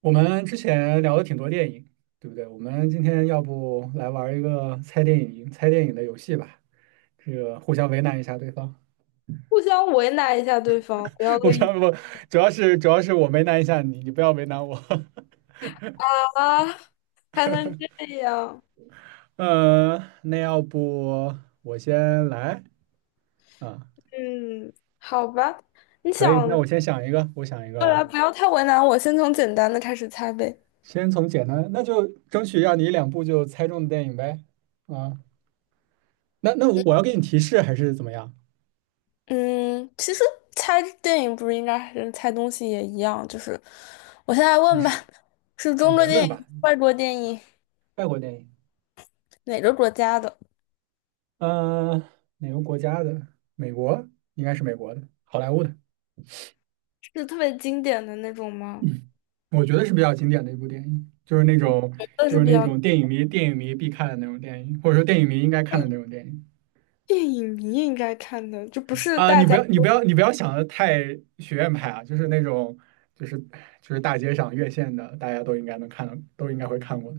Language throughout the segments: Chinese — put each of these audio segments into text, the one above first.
我们之前聊了挺多电影，对不对？我们今天要不来玩一个猜电影的游戏吧？这个互相为难一下对方，互相为难一下对方，不要 互恶意相不，主要是我为难一下你，你不要为难我。啊，还能这样？嗯，那要不我先来啊？嗯，好吧，你可以，那想我先想一个，我想一个过啊。来，不要太为难我，先从简单的开始猜呗。先从简单，那就争取让你一两部就猜中的电影呗。啊，那我要给你提示还是怎么样？嗯，其实猜电影不是应该还是猜东西也一样，就是我现在你问吧，是是啊，中你国来电问吧，影、外国电影，外国电影。哪个国家的？嗯、呃，哪个国家的？美国，应该是美国的，好莱坞的，是特别经典的那种吗？我觉得是比较经典的一部电影，就是那种那是比较电影迷必看的那种电影，或者说电影迷应该看电的影那种电影。电影迷应该看的，就不是大你不家。要你不要你不要想的太学院派啊，就是那种就是大街上院线的，大家都应该能看到，都应该会看过的。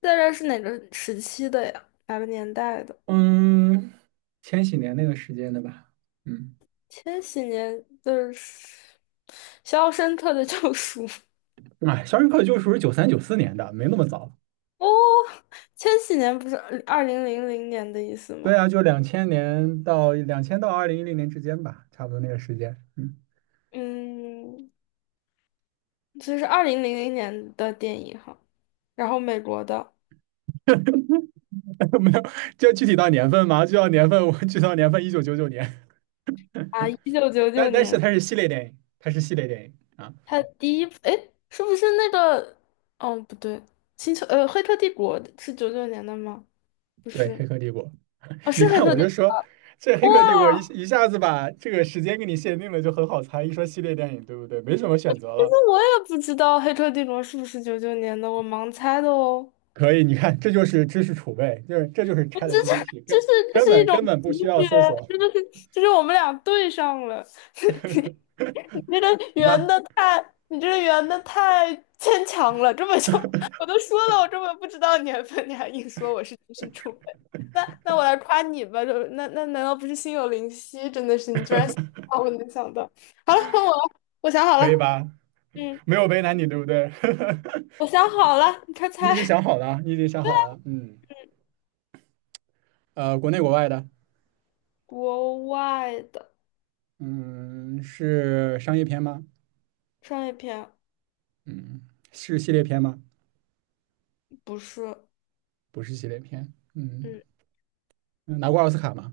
大概是哪个时期的呀？哪个年代的？嗯，千禧年那个时间的吧，嗯。千禧年的《肖申克的救赎 <laughs>》哎，《肖申克的救赎》是九三九四年的，没那么早。哦，千禧年不是二零零零年的意思吗？对啊，就两千年到两千到二零一零年之间吧，差不多那个时间。嗯，嗯，这是二零零零年的电影哈，然后美国的 没有，就具体到年份嘛，就到年份，我具体到年份一九九九年，啊，一九九但九但是年，它是系列电影啊。它第一部，哎，是不是那个？哦，不对，《黑客帝国》是九九年的吗？不对，是，《黑客帝国》，啊，是你《黑看客我帝》。就说这《黑客帝国》哇，一下子把这个时间给你限定了，就很好猜。一说系列电影，对不对？没什么选择其实了。我也不知道《黑客帝国》是不是九九年的，我盲猜的哦。可以，你看，这就是知识储备，这就是 我这是 ChatGPT，这是这是一种根本不直需要觉，搜索。真的是就是我们俩对上了。你 你这个行圆吧？的太，你这个圆的太牵强了，根本就 我都说了，我根本不知道年份，你还硬说我是知识储备。那我来夸你吧，就难道不是心有灵犀？真的是你居然想到我能想到。好了，换我了，我想好可以了。吧？嗯，没有为难你，对不对？我想好了，你快你已猜。经想好了，嗯，国内国外的，国外的嗯，是商业片吗？商业片嗯，是系列片吗？不是。不是系列片，嗯，嗯，拿过奥斯卡吗？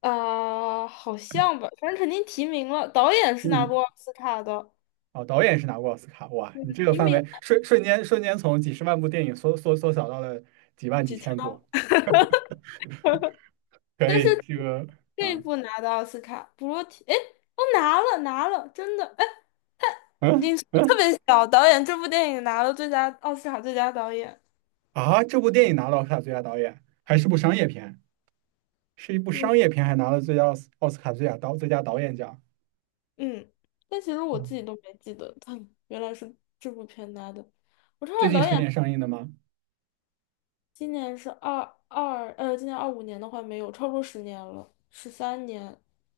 好像吧，反正肯定提名了。导演提是拿名，过奥斯卡的。哦，导演是拿过奥斯卡，哇，你嗯，这个提范名围瞬间从几十万部电影缩小到了几万几几千枪。部。可但是以，这个，这一啊部拿的奥斯卡，不过提，哎，哦，拿了拿了，真的，哎，嗯你说得特别小，导演这部电影拿了最佳奥斯卡最佳导演。这部电影拿了奥斯卡最佳导演，还是部商业片，是一部商嗯，业片，还拿了最佳奥斯奥斯卡最佳导演奖。嗯，但其实我自己都没记得，他原来是这部片拿的。我看最看近导十演。年上映的吗？今年是二二，呃，今年25年的话没有，超过十年了，13年。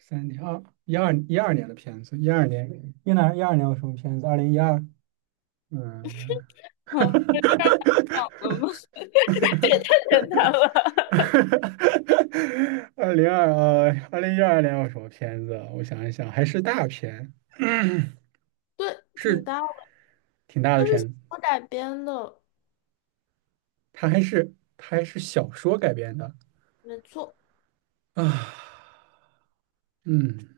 三年二一二一二年的片子，一二年一二年有什么片子？二零一二，嗯，哦，这样了吗？这也太简单了。二零一二年有什么片子啊我想一想，还是大片，对，挺是搭的，挺大的他是小片子，说改编的，它还是小说改编的没错。啊，嗯，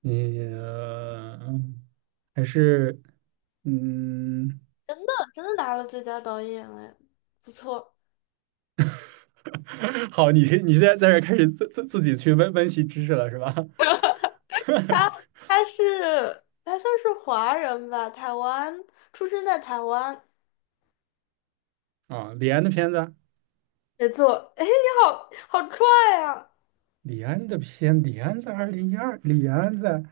你、呃还是嗯。真的真的拿了最佳导演，哎，不错。好，你现在在这开始自己去温习知识了是吧？他 他算是华人吧，台湾出生在台湾，啊，李安的片子，没错。哎，你好好帅啊！李安在二零一二，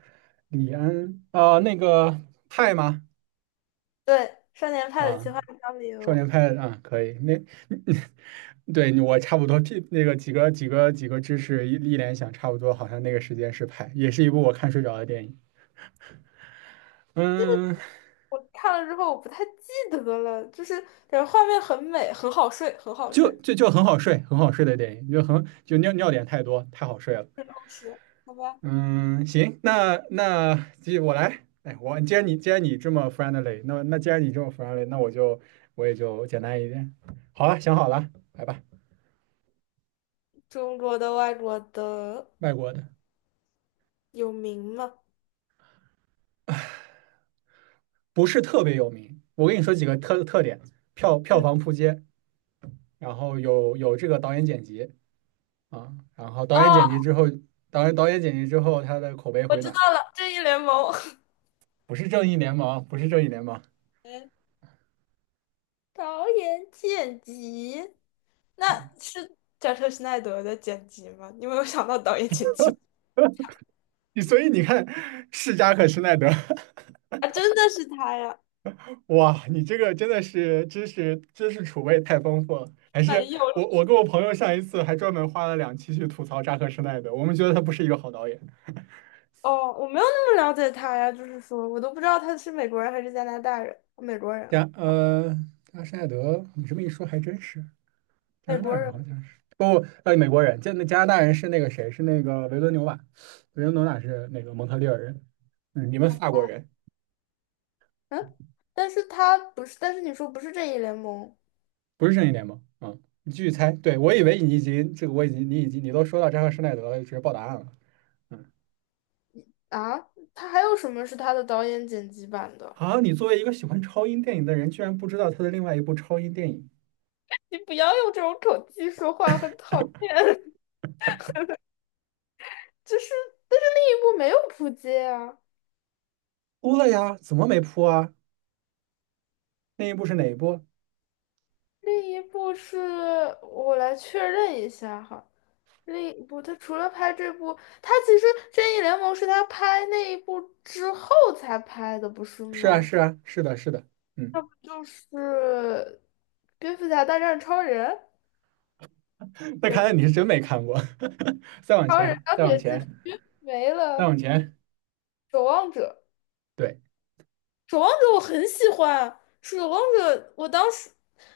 李安啊、那个派吗？对，《少年派的奇啊，幻漂少流》。年派啊，可以，那 对我差不多，屁那个几个知识一联想，差不多好像那个时间是派，也是一部我看睡着的电影，嗯，我看了之后我不太记得了，就是感觉画面很美，很好睡，很好就睡，就就很好睡，很好睡的电影，就尿点太多，太好睡了。很充实。好吧？嗯，行，那我来。哎，我既然既然你这么 friendly，那我也就简单一点。好了，想好了，来吧。中国的、外国的外国的有名吗？不是特别有名，我跟你说几个特点：票票嗯。房扑街，然后有这个导演剪辑啊，哦，导演剪辑之后，他的口碑我回知暖。道了，《正义联盟》不是正义联盟，不是正义联盟。嗯，导演剪辑，那是贾克施奈德的剪辑吗？你有没有想到导演剪辑 所以你看，世嘉克施耐德。啊？真的是他呀？哇，你这个真的是知识储备太丰富了，还是没有。我跟我朋友上一次还专门花了两期去吐槽扎克施耐德，我们觉得他不是一个好导演。哦，我没有那么了解他呀，就是说我都不知道他是美国人还是加拿大人，美国人，加呃，扎克施耐德，你这么一说还真是加美拿大国人好人。像是不呃美国人，加拿大人是那个谁是那个维伦纽瓦，维伦纽瓦是那个蒙特利尔人，嗯，你们法国人嗯，但是他不是，但是你说不是正义联盟不是正义联盟，嗯，你继续猜，我已经你都说到扎克施耐德了，直接报答案了。嗯。啊？他还有什么是他的导演剪辑版的？啊，你作为一个喜欢超英电影的人，居然不知道他的另外一部超英电影你不要用这种口气说话，很讨厌。就是，但是另一部没有扑街啊，扑了呀？怎么没扑啊？那一部是哪一部？另一部是我来确认一下哈，另一部他除了拍这部，他其实正义联盟是他拍那一部之后才拍的，不是是啊，吗？是啊，是的，是的，那嗯。不就是蝙蝠侠大战超人？那也看来不。你是真没看过。再往超人、前，钢再往铁之前，躯没再了，往前。守望者对，守望者我很喜欢，守望者我当时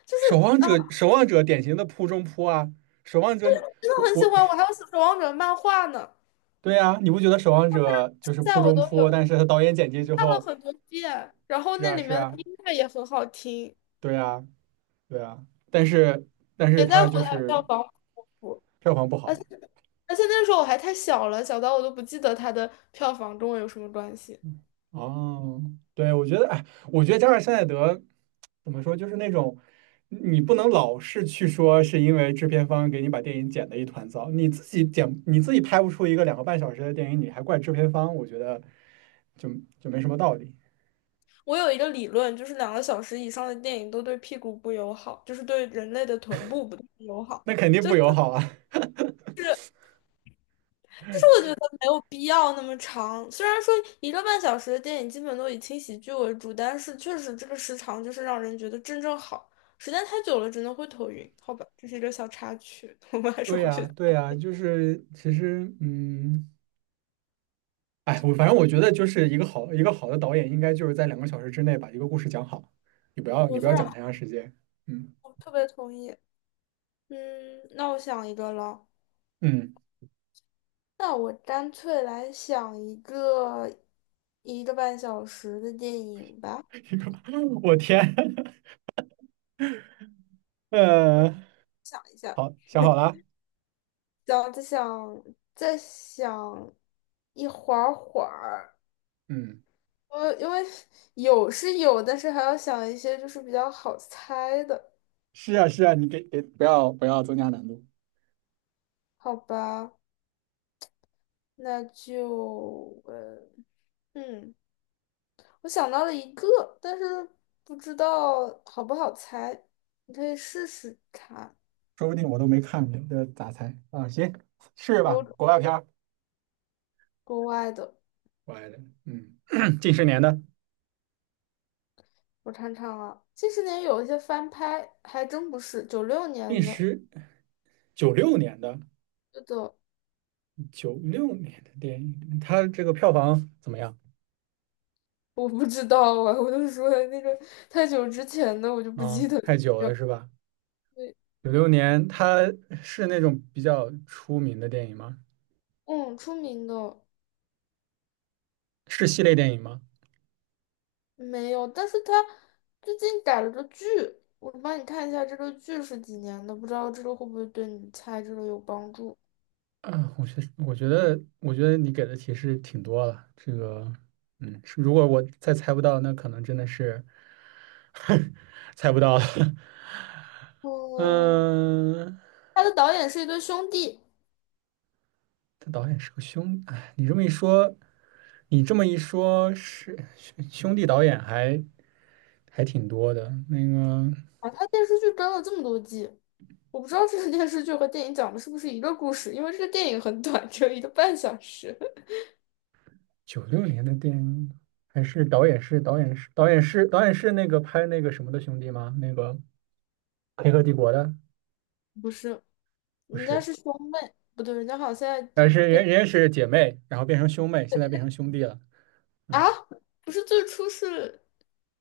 就守是望啊，者，守望者典型的扑中扑啊，守望者。真的我很喜我，欢，我还有守望者漫画呢，对呀，你不觉得守望者就现是扑在我中都扑？有，但是他导演剪辑之看了后，很多遍，然后是那啊，里是面的啊，音乐也很好听，对啊，对啊，但是也在他乎就它是票房？不，不，票房不而好。且那时候我还太小了，小到我都不记得它的票房跟我有什么关系。哦，对，我觉得，哎，我觉得加尔施耐德怎么说，就是那种你不能老是去说是因为制片方给你把电影剪的一团糟，你自己拍不出一个两个半小时的电影，你还怪制片方，我觉得就就没什么道理，我有一个理论，就是2个小时以上的电影都对屁股不友好，就是对人类的臀部不太友好。那肯定就不友好啊。就是我觉得没有必要那么长，虽然说一个半小时的电影基本都以轻喜剧为主，但是确实这个时长就是让人觉得正正好，时间太久了真的会头晕。好吧，这是一个小插曲，我们 还是对回呀，去。对呀，就是其实，嗯，哎，我反正我觉得就是一个好的导演，应该就是在两个小时之内把一个故事讲好，你我不非要讲常，太长时间，嗯我特别同意。嗯，那我想一个了，嗯。那我干脆来想一个一个半小时的电影吧。我天，嗯，呃，想好，想好了，想再想一会儿。嗯，我因为有是有，但是还要想一些就是比较好猜的，是啊是啊，你给不要增加难度，好吧？那就嗯，我想到了一个，但是不知道好不好猜，你可以试试看。说不定我都没看过，这咋猜啊？行，试试吧，有国外片儿，国外的，国外的，嗯，近十年的，我尝尝啊。近十年有一些翻拍，还真不是九六近年的，十，九六年的是的。九六年的电影，它这个票房怎么样我不知道啊，我就说那个太久之前的我就不啊？记得它太的久叫。了是吧？对，九六年，它是那种比较出名的电影吗？嗯，出名的。是系列电影吗？没有，但是他最近改了个剧，我帮你看一下这个剧是几年的，不知道这个会不会对你猜这个有帮助。啊，我觉得你给的提示挺多了。这个，嗯，是如果我再猜不到，那可能真的是 猜不到了。嗯，嗯，他的导演是一对兄弟他导演是个哎，你这么一说，是兄弟导演还挺多的。那个啊，他电视剧跟了这么多季，我不知道这个电视剧和电影讲的是不是一个故事，因为这个电影很短，只有一个半小时。九六年的电影，还是导演是那个拍那个什么的兄弟吗？那个《黑客帝国》的 不是，不人家是？是兄妹，不对，人家好像现在但是人家是姐妹，然后变成兄妹，现在变成兄弟了。啊，嗯，不是最初是，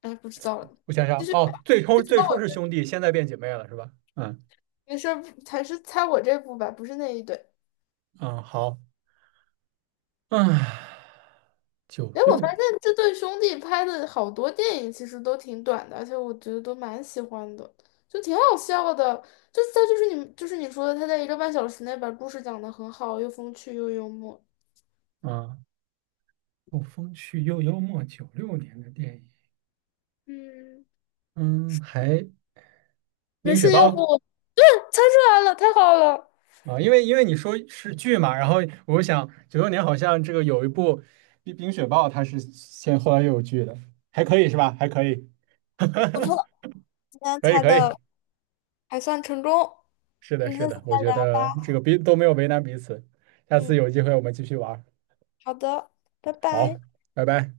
哎，不知道了，我想想，哦，最初是兄弟，现在变姐妹了，是吧？嗯没事儿，还是猜我这部吧，不是那一对。嗯，好，啊，九哎，我六发现年这对兄弟拍的好多电影其实都挺短的，而且我觉得都蛮喜欢的，就挺好笑的。就是他就是你就是你说的，他在一个半小时内把故事讲得很好。又风趣又幽默。啊，《后风趣又幽默》九六年的电影，嗯，嗯，还没冰雪事，要暴不我猜出来了，太好了，啊，因为你说是剧嘛，然后我想九六年好像这个有一部冰雪暴》，它是先后来又有剧的，还可以是吧？还可以，不错，今天可以猜可以。的还算成功。是的，嗯，是下次的，我再觉聊得这吧。个彼都没有为难彼此。下次嗯，有机会我们继续玩儿。好的，拜好，拜。拜拜。